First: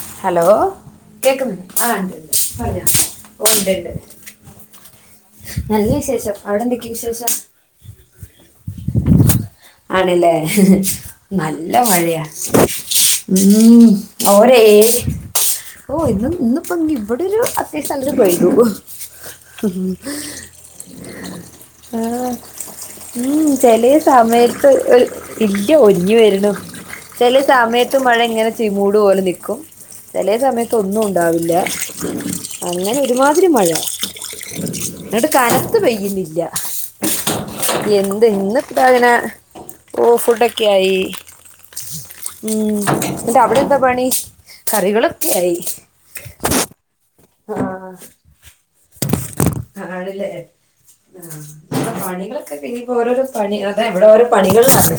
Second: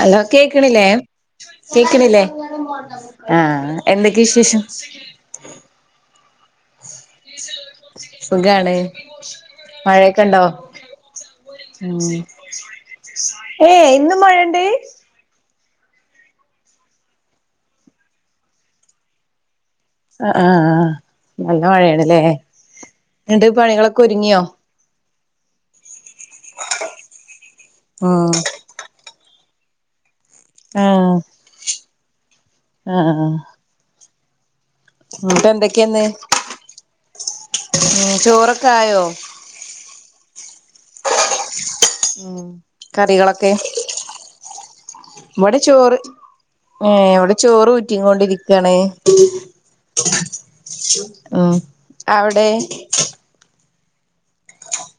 Hello കേക്കണില്ലേ കേൾക്കുന്നുണ്ട് ആ ഉണ്ട് കേക്കണില്ലേ ആ ഉണ്ട് പറഞ്ഞോ ഓ, ഉണ്ട് ഉണ്ട് എന്തൊക്കെയാശേഷം നല്ല വിശേഷം അവിടെ എന്തൊക്കെ വിശേഷം സുഖാണ് മഴയൊക്കെ ആണല്ലേ ഉണ്ടോ നല്ല ഉം മഴയാ ഉം ഏയ് ഇന്നും ഓരേ മഴണ്ട് ഓ ഇന്നും ഇന്നിപ്പോ ഇവിടെ ഒരു അത്യാവശ്യം [unintelligible] പേഴ്തു ആഹ് ആഹ് നല്ല ആ മഴയാണല്ലേ എന്നിട്ട് ഉം ചെലേ പണികളൊക്കെ ഒരുങ്ങിയോ സമയത്ത് ഒരു [unintelligible] ഇഞ്ഞ് വരുന്നു ചെല സമയത്ത് മഴ ഉം ഇങ്ങനെ ചിമൂട് പോലെ നിക്കും ചെല സമയത്ത് ഒന്നും ആഹ് ഉണ്ടാവില്ല ആഹ് അങ്ങനൊരുമാതിരി മഴ ങ്ങട് എന്നിട്ട് കനത്ത് എന്തൊക്കെയാന്ന് പെയ്യുന്നില്ല ഉം ഇന്ന് ചോറൊക്കെ ആയോ ഇപ്പാങ്ങനെ ഓ ഫുഡൊക്കെ ആയി ഉം ന്ന്ട്ട് കറികളൊക്കെ അവിടെ ന്താ പണി കറികളൊക്കെ ആയി ഏ അവിടെ ചോറ് ഊറ്റിങൊണ്ടിരിക്കാണ് ആണ്ല്ലേ ഉം അ അവിടെ പണികളൊക്കെ കഴിയുമ്പ ഓരോരോ പണികളാ ഇപ്പ ഇവിടെ ഒരു പണികളിലാണ്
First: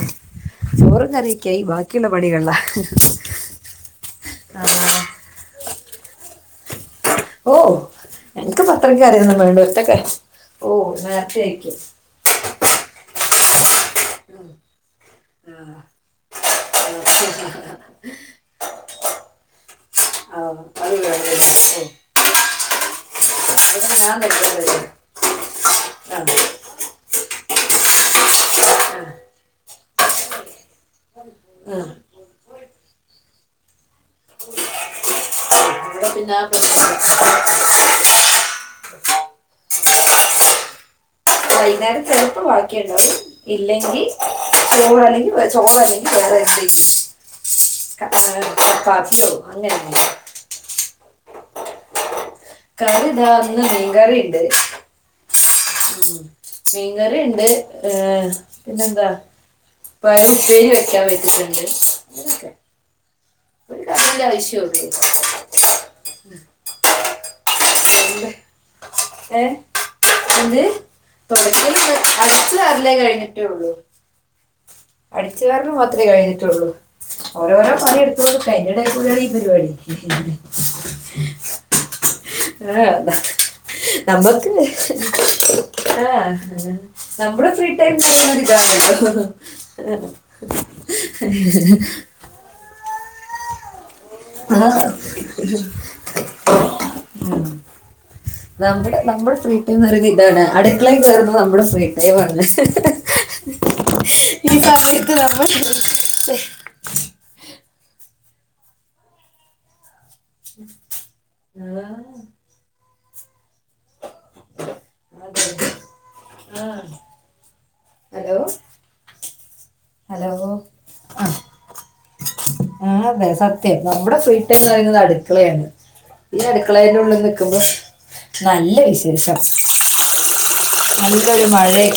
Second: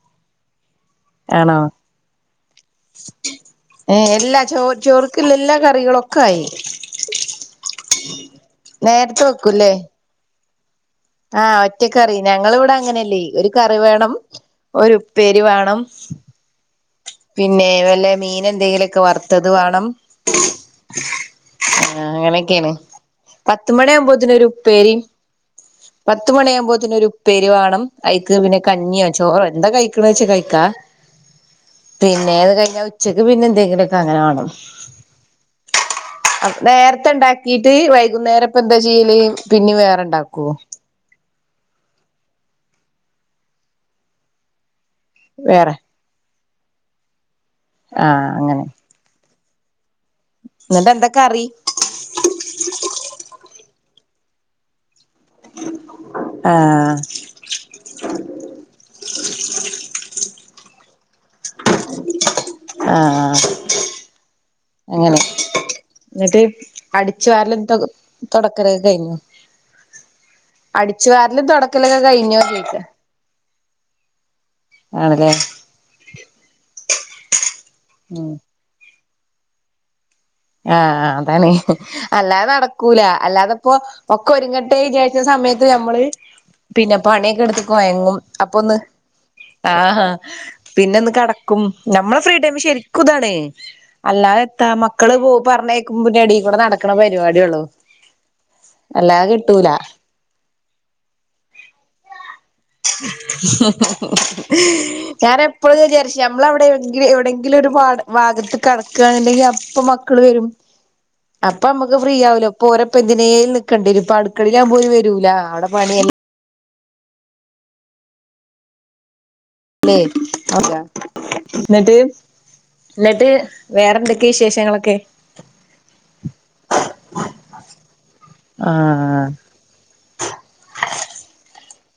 ചോറും കറികളൊക്കെ ആണോ ആയി ബാക്കി ഉള്ള പണികളില ങ്‌ ഇല്ല ചോചോറ്ക്ക്‌ ള്ളഎല്ലാ കറികളൊക്കായി ഓ എനിക്ക് അത്രക്കൊ കറിയൊന്നുംവേണ്ട ഒറ്റക്കലെ ആ ഒറ്റ കറി ഞങ്ങളിവിടെ അങ്ങനെയല്ലെ ഒരു കറി വേണം ഒരു ഉപ്പേരി വാണം പിന്നെ വല്ല മീനെന്തെങ്കിലുക്കെ വറുത്തത് വേണം ആ, അത് വേണമല്ലേ? അങ്ങനെക്കെണ് ഓ, ഇവിടെ ഞാൻ പത്തുമണിവുമ്പോത്തിന് ഒരു കഴിക്കാറില്ല. ഉപ്പേരി ആ, പത്തുമണി ആവുമ്പോത്തിൻ ഒരു ഉപ്പേരി വാണം ആയിക് പിന്നെ ആ, കഞ്ഞിയോ ചോറോ കഴിക്കണച്ച കഴിക്ക ആ. പിന്നെ അത് കഴിഞ്ഞ ഉച്ചക്ക് പിന്നെന്തെങ്കിലൊക്കെ അങ്ങനെ വാണം [unintelligible] നേരത്തേണ്ടക്കിട്ട് വൈകുന്നേര പ്പാ ന്താ ചെയ്യല് പിന്നിം വേറെ ണ്ടാക്കോ വൈന്നേരം ചെലപ്പം വാക്കിണ്ടാകും ഇല്ലെങ്കിൽ ചോറാല്ലെങ്കിൽ വേറെ ചോറെല്ലെങ്കിൽ വേറെ എത്തെങ്കിലും ചപ്പാത്തിയോ അങ്ങനെ ന്നട്ടെന്താ കറി കറി താ ഇന്ന് മീൻ കറി ണ്ട് മീൻ ആഹ് കറി ണ്ട് ഏ പിന്നെന്താ പയർ ഉപ്പേരി വെക്കാൻ വച്ചിട്ടുണ്ട് ഇങ്ങനൊക്കെ ആ ആ അങ്ങനെ ന്നട്ട് അടിച്ചു വാരലും തോ എന്ത് തൊടക്കാലൊക്കെ കഴിഞ്ഞോ ഏ എന്ത് അടിച്ചു വാരലും തുടക്കൽ തൊടക്കലൊക്കെ കഴിഞ്ഞോ അടിച്ചു ചോയിക്കാ കറിലേ കഴിഞ്ഞിട്ടേ ഉള്ളൂ അടിച്ചു വാരല് മാത്രേ കയിഞ്ഞ്ട്ട് ള്ളൂ ഓരോരോ പണി ഉം എടുത്തോണ്ട് ക്ക അയിന്റെഡെകൂടേണ് ഈ പരിപാടി ആ ആ അതാണ് ങ്‌ ഹ് അത് അല്ലാതെ ആ, നടക്കൂല ന- അല്ലാതെപ്പം ഒക്കെ നമുക്ക് ഒരുങ്ങട്ടെ വിചാരിച്ചസമയത്ത് ഞമ്മള് ആ, പിന്നെ പണി അതൊക്കെ നമ്മുടെ ഇടുത്തു ഫ്രീ ഒന്ന് ടൈം എന്ന് കൊഴങ്ങും പറയുന്നത് അപ്പൊന്ന് ഇതാണല്ലോ ആ പിന്നൊന്ന് കടക്കും ഞമ്മള് ഫ്രീ ടൈം ശരിക്കുതാണ് അല്ലാതെ ആ, ത്താ മ ക്കളെ. പറഞ്ഞയ്ക്ന്നൂടെ നടക്കുന്ന പരിപാടി ള്ളൂ നമ്മടെ നമ്മളെ ഫ്രീ ടൈം പറയുന്നത് ഇതാണ് അടുക്കളേൽ കയറുന്നത് നമ്മുടെ ഫ്രീ ടൈം ആണ് ഈ സമയത്ത് ഞാന് നമ്മൾ എപ്പളുങ്ങനെ വിചാരിച്ചും ഞമ്മളെ വിടെ എവിടെങ്കിലും ഒരു പാട് ഭാഗത്ത് കടക്കാന്നുണ്ടെങ്കിൽ അപ്പം മക്കള് വരും പ്പന്തിനെങ്കിലൊക്കെ നിക്കണ്ടി വരും അടുക്കളീലവുമ്പോ ഓല് വരൂലഅവിടെ പണി അല്ലെ ആ ഹലോ ഹലോ ആ ന്നട്ട് ആ ന്ന് സത്യം നമ്മളെ ഫ്രീ ടൈംന്ന് വിശേഷങ്ങളൊക്കെ പറയുന്നത് അടുക്കളയാണ് ഈ അടുക്കളെന്റെ ഉള്ള് നികുമ്പോൾ നല്ല ആഹ് വിശേഷം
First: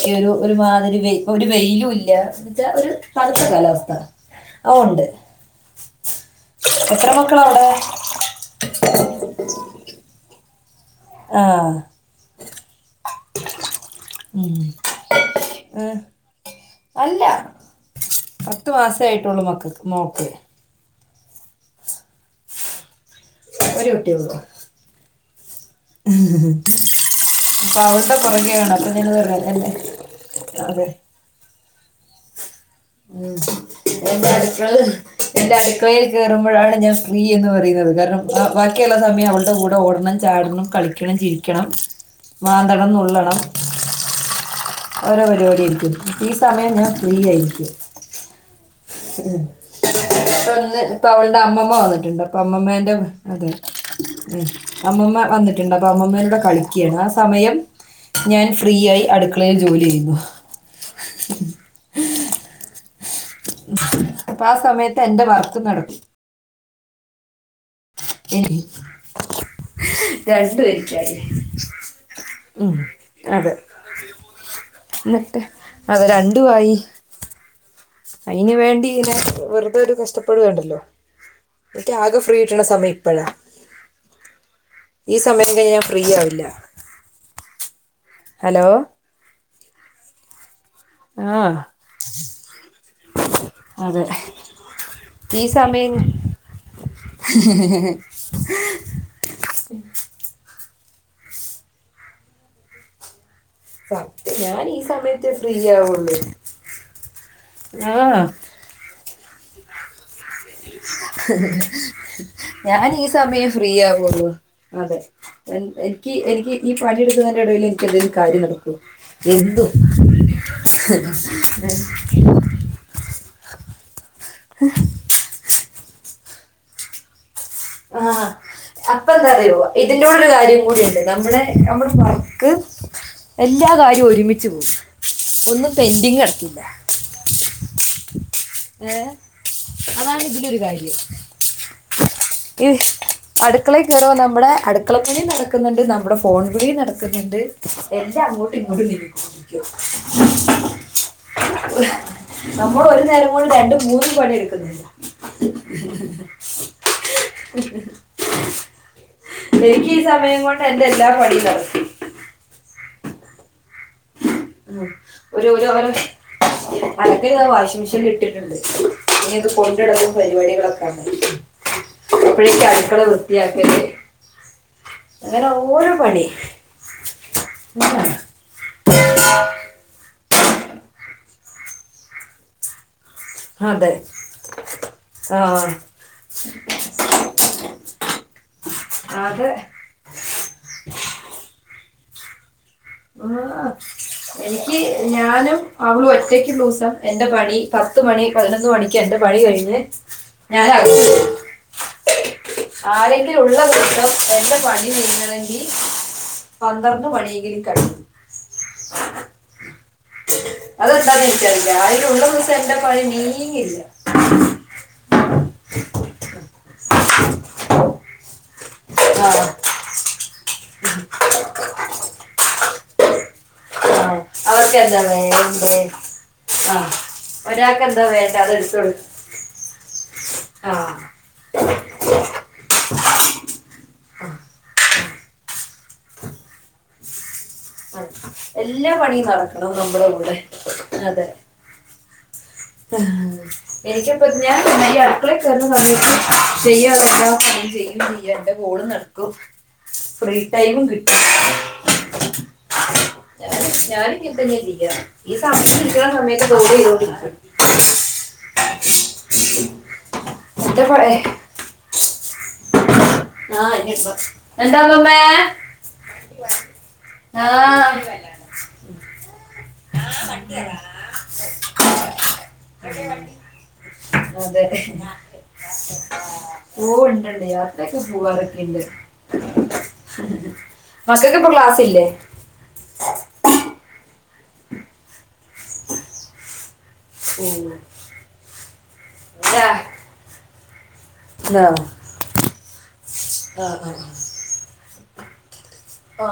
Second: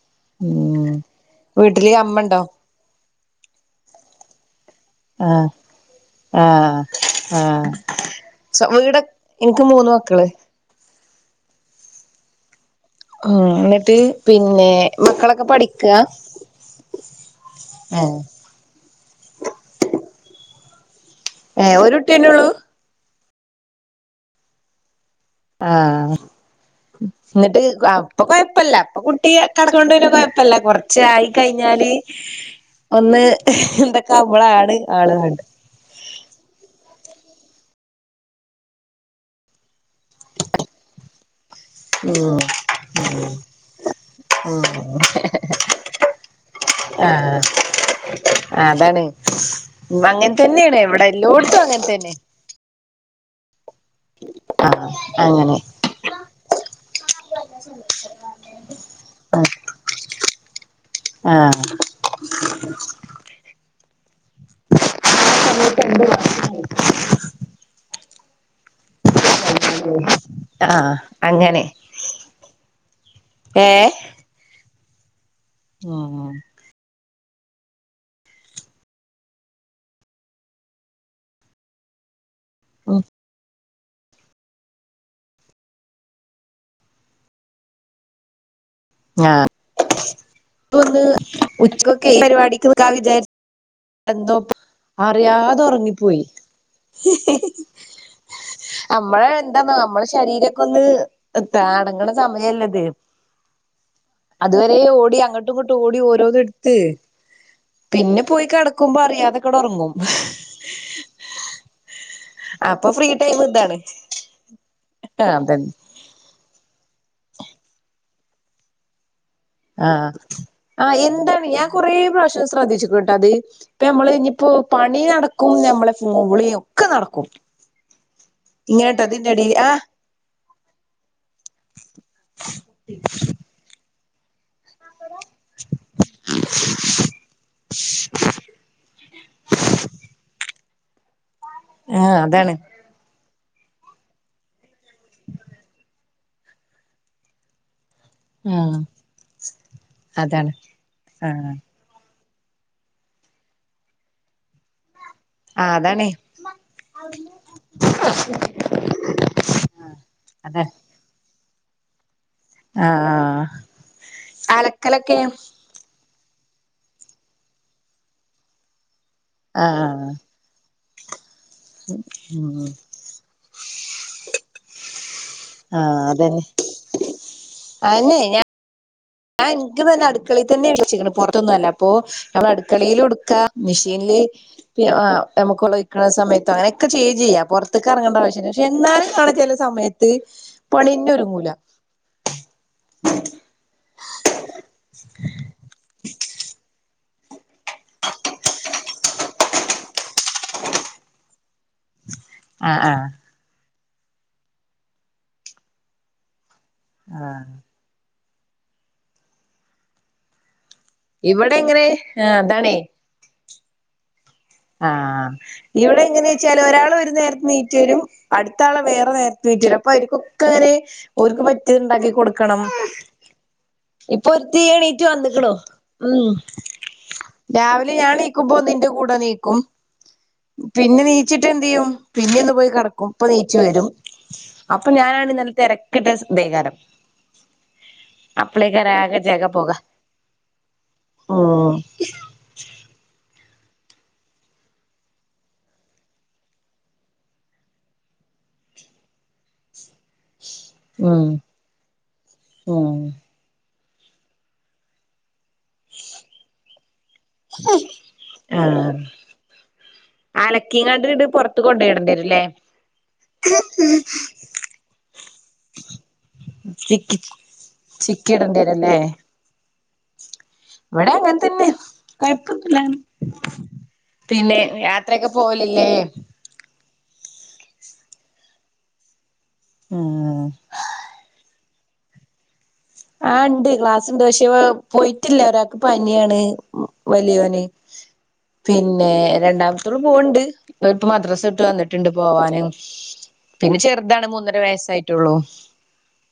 ഈ ഒരു ഒരു ഉം മാതിരി ഒരു വീട്ടില് വയ്ലുല്ല അമ്മണ്ടോ ന്നാ ച്ചാ ഒരു തണുത്ത കാലാവസ്ഥ ഓ ഉണ്ട് ആ എത്ര ആ മക്കളവിടെ സ്വന്തം വീട് എനിക്ക് മൂന്ന് മക്കള് ആ ഉം ന്നട്ട് പിന്നെ മക്കളോക്കെ ഉം. പഠിക്കാ അല്ല ആഹ് പത്ത് മാസം ആയിട്ടുള്ളു മോൾക് ഏ ഒരു കുട്ടിയന്നെ യുള്ളൂ ഒരു കുട്ടിയുള്ളൂ ങ്‌ഹ് ഹ് ന്നട്ട്ആ ഇപ്പ കൊയപ്പല്ല ഇപ്പ ഞാൻ കുട്ടി പറഞ്ഞല്ലേ കടക്കുന്നുണ്ട് കൊയപ്പല്ല അതെ കൊറച്ച് ആയി കയിഞ്ഞ ഞാാന് [inaudible] ഉ എന്റെ അടുക്കളയി ആള് വേണ്ടത് എന്റെ അടുക്കളയിൽ കേയറു മ്പോഴാണ് ഞാൻ ഫ്രീ എന്ന് പറയുന്നത് കാരണം ബാക്കിയുള്ള സമയം അവളുടെ കൂടെ ഓടണം, ചാടണം, കളിക്കണം, ചിരിക്കണം, ഉം മാന്തണം, നുള്ളണം. ഓരോ പരിപാടി ആരിക്കും ഈ സമയം ഞാൻ ഫ്രീ ആയിരിക്കും. ആഅതാണ് അങ്ങനെ ഇപ്പൊ തന്നെയാണ് ഒന്ന് എവിടെ ഇപ്പൊ അവളുടെ എല്ലോടൊത്തും അമ്മമ്മ അങ്ങനെ തന്നെ ഉ ആഹ് അമ്മൂമ അങ്ങനെ വന്നിട്ടുണ്ട് അപ്പൊ അമ്മൂമാ കൂടെ കളിക്ക്യ ആ സമയം ഞാൻ ഫ്രീ ആയി അടുക്കളയിൽ ജോലി ചെയ്യുന്നു ആഹ് [inaudible] അപ്പൊ ആ സമയത്ത് എന്റെ വർക്ക് നടക്കും മ്മ് ആഹ് രണ്ടുപരിക്കല്ലേ അങ്ങനെ [unintelligible] ഉം അതെ ഏഹ് ന്നിട്ട് അത് രണ്ടു ഉം ആയി അയിന് വേണ്ടി ഇങ്ങനെ വെറുതെ ഒരു കഷ്ടപ്പെടുവേണ്ടല്ലോ ങ്ക് ആകെ ഫ്രീക്ട്ടണ സമയഇപ്പഴ ഈ സമയം കഴിഞ്ഞ ഞാൻ ഫ്രീ ആവില്ല ഹലോ ആഹ് ന്ന് ആ ഉച്ചൊക്കെ പരിപാടിക്ക വിചാരിച്ച [unintelligible] അതെ എന്തോ ഈ അറിയാതെ സമയം ഉറങ്ങിപ്പോയി നമ്മള് എന്താന്ന നമ്മുടെ ശരീര ന്ന് അടങ്ങണ സമയല്ലത് സത്യം ഞാൻ അതുവരെ ഈ ഓടി സമയത്തെ അങ്ങോട്ടും ഫ്രീ ഇങ്ങോട്ടും ഓടി ആവുള്ളൂ ഓരോന്നും എടുത്ത് ആ പിന്നെ പോയി കെടക്കുമ്പോ അറിയാതെക്കെ ഒറങ്ങും. ഹ് ഹ് ഹ് ഞാൻ അപ്പൊ ഈ ഫ്രീ ടൈം സമയം ഇതാണ് ഫ്രീയാവൊല്ലു അതെ അതന്നെ എനിക്ക് എനിക്ക് ഈ പണിയെടുക്കുന്നതിന്റെ ഇടയിൽ എനിക്ക്ന്തേിലും കാര്യ നടക്കൂ എന്തും ആഹ് ആഹ എന്താണ് ഞാൻ കൊറെ പ്രാവശ്യ ശ്രദ്ധിച്ചിക്ന്ന് ട്ടൊ അത് ഇപ്പ നമ്മള് ഇനിയിപ്പോ പണി നടക്കും നമ്മളെ ഫോമ്പുളിയ ഒക്കെ നടക്കും ആഹ് ഇങ്ങനെട്ടോ അപ്പൊ ഇതിന്റെ എന്താറയോ എടേല് ആഹ് ഇതിന്റെടെ ഒരു കാര്യം കൂ [inaudible] ടിുണ്ട് നമ്മളെ നമ്മുടെ വർക്ക് എല്ലാ കാര്യവും ഒരുമിച്ച് പോകവും ഒന്നും പെന്റിങ് കടക്കില്ല ഏ അതാണ് ഇതിലൊരു കാര്യം ആഹ് അതാണ് ഇഹ് അടുക്കളയിൽ കയറിവന്ന നമ്മുടെ അടുക്കളപ്പണി നടക്കുന്നുണ്ട് നമ്മുടെ ഫോൺ വിളി നടക്കുന്നുണ്ട് എല്ലാം അങ്ങോട്ടും ആഹ് ഇങ്ങോട്ടും നിക്കോ അതാണ് ആഹ് ആഹ് [unintelligible] നമ്മൾ ഒരു നേരം കൊണ്ട് രണ്ടും മൂന്നും പണി എടുക്കുന്ണ്ട് അതാണേ [unintelligible] [unintelligible] എനിക്ക് ഈ സമയം കൊണ്ട് അതാണ് എന്റെ എല്ലാ പണി നടക്കും. ആഹ് ഹ ഹ ഉം ഒരു [unintelligible] അലക്കൻ വാഷിംഗ മെഷീൻൽ ഇട്ടിട്ടുണ്ട് ഇനി ഇത് കൊണ്ടിടലും ആഹ് പരിപാടികളൊക്കെ ഉം അപ്പഴേക്ക് അടുക്കള വൃത്തിയാക്കേല് ഓരോ ആഹ് പണി അതന്നെ അന്നെ [unintelligible] അടുക്കള തന്നെ വച്ക്കണ് പുറത്തൊന്നും അല്ല അപ്പോ നമ്മൾ അടുക്കളയിലു [unintelligible] അതെ മെഷീനിൽ ആ നമുക്ക് ഉളിക്കുന്ന സമയത്ത് അങ്ങനെയൊക്കെ ചെയ്യേ ചെയ്യാം പുറത്തൊക്കെ ഇറങ്ങണ്ട പക്ഷെ എന്നാലും കാണ അത് ചെല സമയത്ത് പണിന്നെഒരുങ്ങുല. ആ എനിക്ക് ഞാനും അവളും ഒറ്റയ്ക്ക് [unintelligible] ദിവസം എന്റെ പണി പത്ത് മണി പതിനൊന്ന് മണിക്ക് എന്റെ പണി കഴിഞ്ഞ് ഞാന് [inaudible] ആഹ് ആഹ് ആരെങ്കില ഉള്ള ദിവസം എന്റെ പണി നീങ്ങണെങ്കിൽ പന്ത്രന്ന് ആഹ് മണിയെങ്കിലും കഴിയും ഇവിടെ അതെന്താനിക്കറീല്ല എങ്ങനെ ആരേലും ഉള്ള ആഹ് ദിവസം എന്റെ പണി നീങ്ങില്ല ആഹ ഇവിടെ എങ്ങനെച്ചാല് ഒരാൾ ഒരു നേരത്ത് നീറ്റ് വരും അട് ത്താള് വേറെ ആ നേരത്ത് നീറ്റ് വരും അപ്പൊ നിക്കു ക്കെന് ഓര്ക്ക് പറ്റിയത്ണ്ടാക്കി കൊടുക്കണം ആ. ഇപ് പൊരുത്തി അവർക്ക് എന്താ എണീറ്റ് വന്ന്ക്ക്ണു വേണ്ടേ ഉം ആ ഒരാൾക്ക് രാവിലെ എന്താ ഞാൻ വേണ്ട അത് നീക്കുമ്പോ നിന്റെ എടുത്തോളൂ കൂടെ നീക്കും ആ പിന്നെ നീച്ചിട്ട് എന്തെയ്യും. പിന്നെ ഒന്ന് പോയി കടക്കും. ഇപ്പൊ നീച്ചു വരും അപ്പൊ പ്പൊ ഞാനാണ് ഇന്നൽ തെരക്ക്ട്ട സ് ദൈക്കാരം എല്ലാ പണിയും നടക്കണം. നമ്മളെ കൂടെ അതെ ഉം അ ഹാ എനിക്കപ്പ ഞൻ ഈ അടുക്കളെ കേറ്ണ സമയത്ത് ചെയ്യാ [inaudible] ചെയ്യും ചെയ്യ എൻ്റെ കൂ കോളും നടക്കും. ഫ്രീ ടൈമും കിട്ടും. ഉം ഉം ഞാനും ഇങ്ങൻ തന്നാ ചെയ്യാ. ഈ സമയ കിട്ടാ പറഞ്ഞേച്ചാ [unintelligible] ആഹ് എന്റെ അലക്കിങ്ങാണ്ട് ഇത് പുൊറത്ത് കൊണ്ടയിടേണ്ടിരല്ലേ ആഹ് എന്നിപ്പം എന്താമ്മമ്മേ ചിക്കി ചി ചിക്കിടേണ്ടിരല്ലേ ആ ബ ഇവടെ അങ്ങൻതന്നെ. കൊഴപ്പൊൻന്നുല്ല. ൻ പിന്നെ അതെ യാത്രയാക്കെ പോവലില്ലേ ഓ ണ്ട് ണ്ട് യാത്രയൊക്കെ പോവാറക്കെണ്ട്. ഉം മക്കക്ക് ഇപ്പൊ ക്ലാസില്ലേ ആ ണ്ട്. ക്ലാസ്ണ്ട്. പക്ഷെ ഓ പോയിട്ടില്ല ഒരാക്ക് അനിയാണ് മ് ഓ വലിയോന്. പിന്നെ ആ. രണ്ടാമത്തോൾ പോവ്ണ്ട്. ഇപ്പ മദ്രാസ ഇട്ട് ആ, വന്നിട്ടുണ്ട് പോവാന്. ആ, പിന്നെ ആ. ചെറുതാണ് മൂന്നര വയസ്സായിട്ട് റ്റ് ള്ളൂ ആ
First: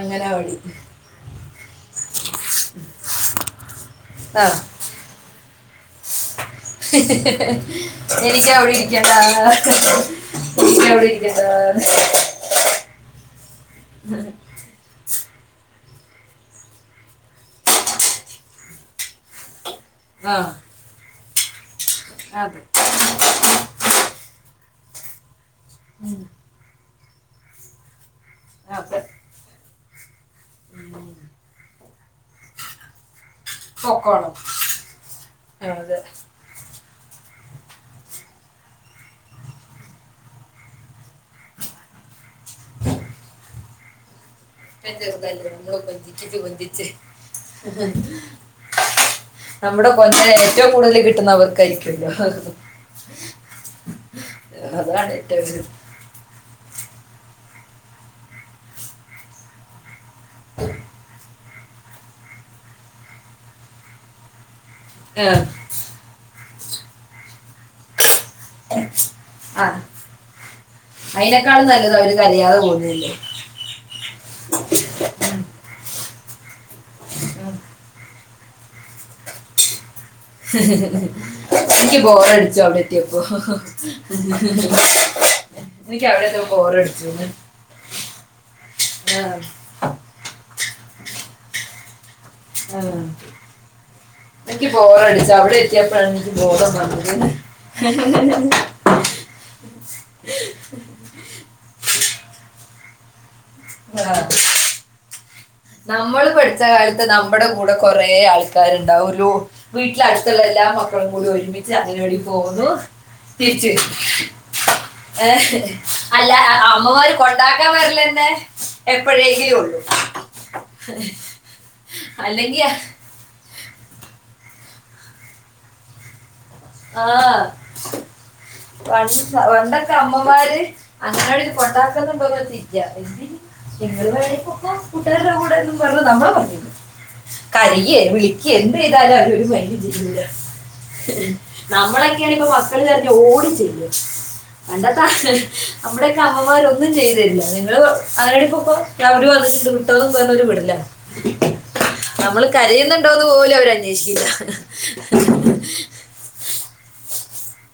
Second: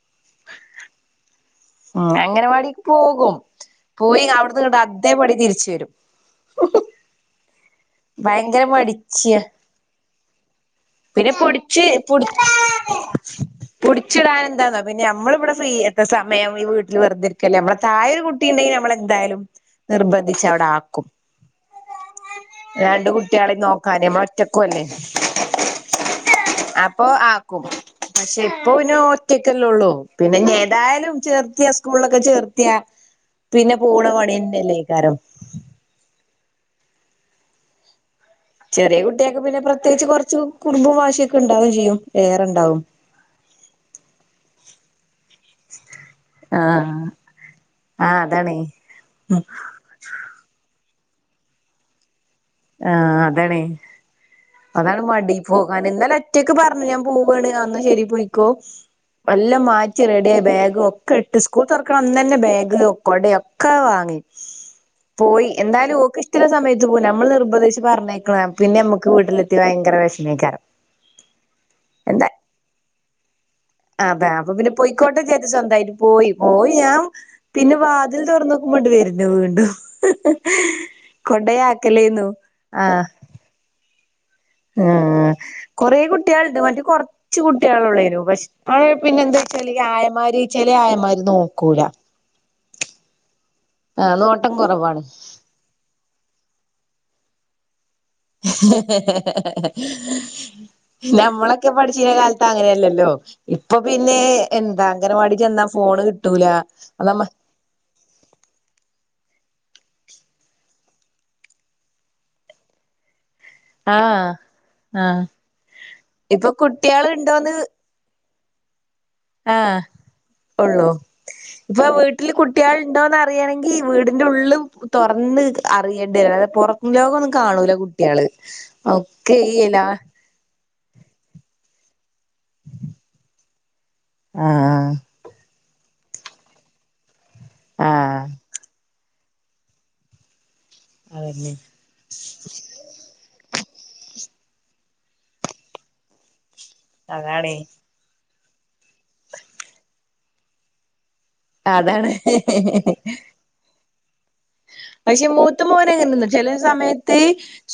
അങ്ങനാവടീ ആ അങ്ങനവാടിപോകും. പോയി ആ. അവിട്ന്ന് ങ്ങട്ട് അതേപടി തിരിച്ച് വരും. ഹ ഹ ഹ എനിക്കാ ഭയങ്കര അടരിക്കണ്ടാ മടിച്ചിയാ ഹ ഹ പിന്നെ പൊടിച്ച് പൊടി പൊടിച്ചിടാൻ എന്താന്നോ പിന്നെ അമ്മള് നമ്മടെ ഫ്രീ എ സമയം ഈ വീട്ടില് വെറ്‌തേരിക്കല്ലേ നമ്മളെ തായൊരു കുട്ടിണ്ടെങ്കി നമ്മളെന്തായാലും ആ നിർബന്ധിച്ച് അവ്ടെ ആക്കും അതെ രണ്ട് കുട്ട്യാളിം നോക്കാന്. മ്മളൊ റ്റക്കൂ അല്ലെ. ഉം അപ്പൊ ആക്കും. പക്ഷെ ഇപ്പൊ നൊ അതെ ഒറ്റക്കല്ലള്ളൂ പിന്നെ ഞ്ഞ് ഏതായാലും ചേർത്തിയ സ്ക്കൂൾലൊക്കെ ചേർത്തിയ പിന്നെ പൂണ പൊക്കോണം പണിയന്നല്ലേക്കാരം ആ, അതെ ചെറിയ കുട്ട്യേക്ക് പിന്നെ പ്രത്യേകിച്ച് കൊറച്ച് കുറുമ്പും വാശിയൊക്കെണ്ടാവുംചെയ്യും. ഏറണ്ടാവും [unintelligible] കൊഞ്ചിപ്പിച്ച് കൊഞ്ചിച്ച് ആഹ് [unintelligible] ആഹ് അതാണ് നമ്മുടെ കൊ [inaudible] ഏറ്റവും കൂടുതൽ കിട്ടുന്ന അവർക്കായിരിക്കും. ഹാ ആ അതണേ അതാണ് മടി. പോകാന് ഇന്നലെ റ്റയ് ക്ക് പർഞ്ഞ് ഞാൻ പോവാണ് ആ ന്നാ ശരി പൊയ്ക്കോ എല്ലാം മാറ്റി റെഡിയായി ബേഗ് ഒക്കെ ഇട്ട് സ്കൂൾ തൊറക്ക്ണ അന്നന്നെ ബാഗ്, കൊട ഒക്ക വാങ്ങ് മ് പോയി ഒരു- എന്തായാലും ഓക്ക് ഇഷ്ടള്ള സമയത്ത് പോ വല്ലാതെ മ്മൾ നിർബന്ധിച്ച് പറഞ്ഞേക്ണെ പിന്നെമ്മക്ക് ക്ക് വീട്ടിലെത്തിയാ വയങ്കര വെഷ്മേക്കാരം. അയിനെക്കാളും നല്ലത് അവര് കരിയാതെ പോകുന്നേല്ലേ അതെ അ അപ്പൊ പിന്നെ പൊയിക്കോട്ടെ വിചാര്ച്ച് സ്വന്തായിട്ട് പോയി. പോയി ഞാൻ പിന്നെ വാതിൽ തൊർന്നോക്കു മ്പൊണ്ട് വര്ന്ന ണ്ടൊ വീണ്ടും ഹ് ഹ് ഹേ കൊണ്ട യാക്കെ എനിക്ക് ലേര്ന്നു ബോറടിച്ചു അവിടെ ആ എത്തിയപ്പോ ആ കൊറേ എനിക്ക് അവിടെ എത്തിയപ്പോ കുട്ട്യാൾണ്ട്. മറ്റേ ബോറടിച്ചു കൊറച്ച് കുട്ട്യാളൊള്ളേനു പഷ് [unintelligible] പിന്നെന്തെ ചെലേ ഈ ആയമാര് ചെലെ ആയമ്മാര് നോക്കൂല ആ ആഹ് നോട്ടം എനിക്ക് കൊറവാണ് ബോറടിച്ച അവിടെ എത്തിയപ്പാണ് ബോധം വന്നത് നമ്മള ക്കെ പഠിചീന കാലത്ത് അങ്ങനെയല്ലല്ലോ ഇപ്പൊ പിന്നെ എന്താ അങ്കനവാടി നമ്മള് പഠിച്ച കാലത്ത് നമ്മുടെ കൂടെ കൊറേ ആൾക്കാരുണ്ടാവും ഒരു ലോ വീട്ടിലെ അടുത്തുള്ള എല്ലാ മക്കളും കൂടി ഒരുമിച്ച് അങ്കനവാടി പോകുന്നു തിരിച്ച് ആഹ് ആഹ് ഏഹ് അല്ല ഇപ്പൊ കുട്ടികൾ അമ്മമാർ ഉണ്ടോന്ന് കൊണ്ടാക്കാൻ വരലന്നെ എപ്പഴെങ്കിലു ഉള്ളൂ ഉള്ളോ ഇപ്പൊ വീട്ടില് അല്ലെങ്കി കുട്ടികൾ ഉണ്ടോന്നറിയാ ണെങ്കി വീടിന്റെ ഉള്ള് തൊറന്ന് അറിയേണ്ടി വരും പൊറം ആ ലോക ഒന്നും കാണൂല കുട്ടികള് ഒക്കെ ഈ ലാ അങ്കനവാടിയിൽ കൊണ്ടാക്കുന്നുണ്ടോന്ന് ചോദിച്ച ഇല്ല എന്തിന് നിങ്ങള് വേണേയ് പൊക്കോ ആഹ് കൂട്ടുകാരുടെ കൂടെ പറഞ്ഞ് നമ്മളെ നമ്മളെ പറഞ്ഞ് വിടും കരയേ ആഹ് വിളിക്കേ എന്ത് ചെയ്താലും അവര് ഒരു മൈന്റും ചെയ്യൂല അതന്നെ നമ്മളൊക്കെയണെ ഇപ്പൊ മക്കള് കരഞ്ഞ ഓടിച്ചെല്ലും. വേണ്ടാത്ത നമ്മടൊക്കെ അമ്മമാരൊന്നും ചെയ്ത് തരില്ല അതാണേ നിങ്ങള് അ [unintelligible] ഇപ്പപ്പം [unintelligible] വിടില്ല നമ്മള് അതാണ് കരയുന്നുണ്ടോന്ന് പോലും അവര് അന്വേഷിക്കില്ല പക്ഷെ മൂത്ത മോനെ അങ്ങനെ നിർ ചെല സമയത്ത്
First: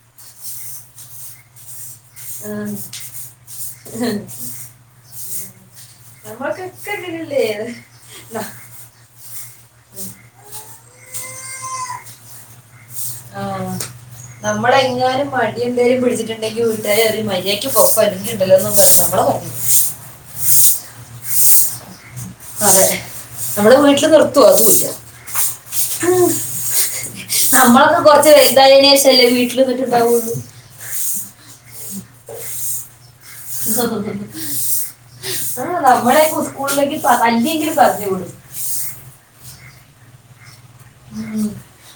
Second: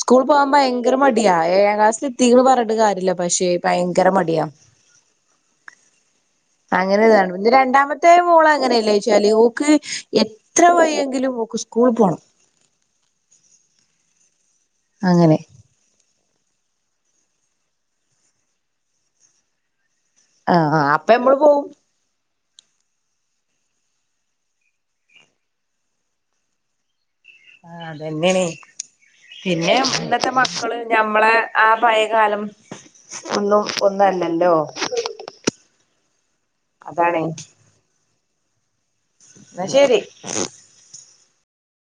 സ്കൂൾ പോവാൻ ഭയങ്കര മടിയാ ഏഴാക്ലാസിൽ ത്തീക്കണ ഉം. പറഞ്ഞിട്ട് കാര്യയില്ല പക്ഷേ ഭയങ്കര മടിയാ നമ്മൾക്കൊക്കെ അങ്ങനെ ഇതാണ് അങ്ങനെയല്ലേ പിന്നെ രണ്ടാമത്തെ മോള് ന- അങ്ങനെയല്ല ഇശാല് ഓക്ക് എത്ര വയ്യെങ്കിലും ഓ ക്ക്‌ സ്കൂൾ പോണം ആഹ് നമ്മളെങ്ങാനും അങ്ങനെ മടി എന്തേലും പിടിച്ചിട്ട് ണ്ടെങ്കി വീട്ടാര് പറയും മര്യാക്ക് പൊക്കൊ ഇല്ലെങ്കി ഉണ്ടല്ലോന്ന് പറഞ്ഞ് നമ്മളെ നോക്കും ആഹ് ആ അപ്പെ നമ്മള് പോവും അതെ നമ്മള് വീട്ടില് നിർത്തുവോ അതു ഇല്ല ആ അതങ്ങനെ വീട്ടിൽ പിന്നെ ഇന്നത്തെ നിന്നിട്ടുണ്ടാവുള്ളൂ മക്കള് ഞമ്മളെ ആ പഴയ കാലം ഒന്നും ഒന്നുവല്ലല്ലോ നമ്മളെയൊക്കെ ഉസ്കൂളിലേക്ക് പ തല്ലിയെങ്കിലും പറഞ്ഞ് വിടും എന്നാ ശരി ഉം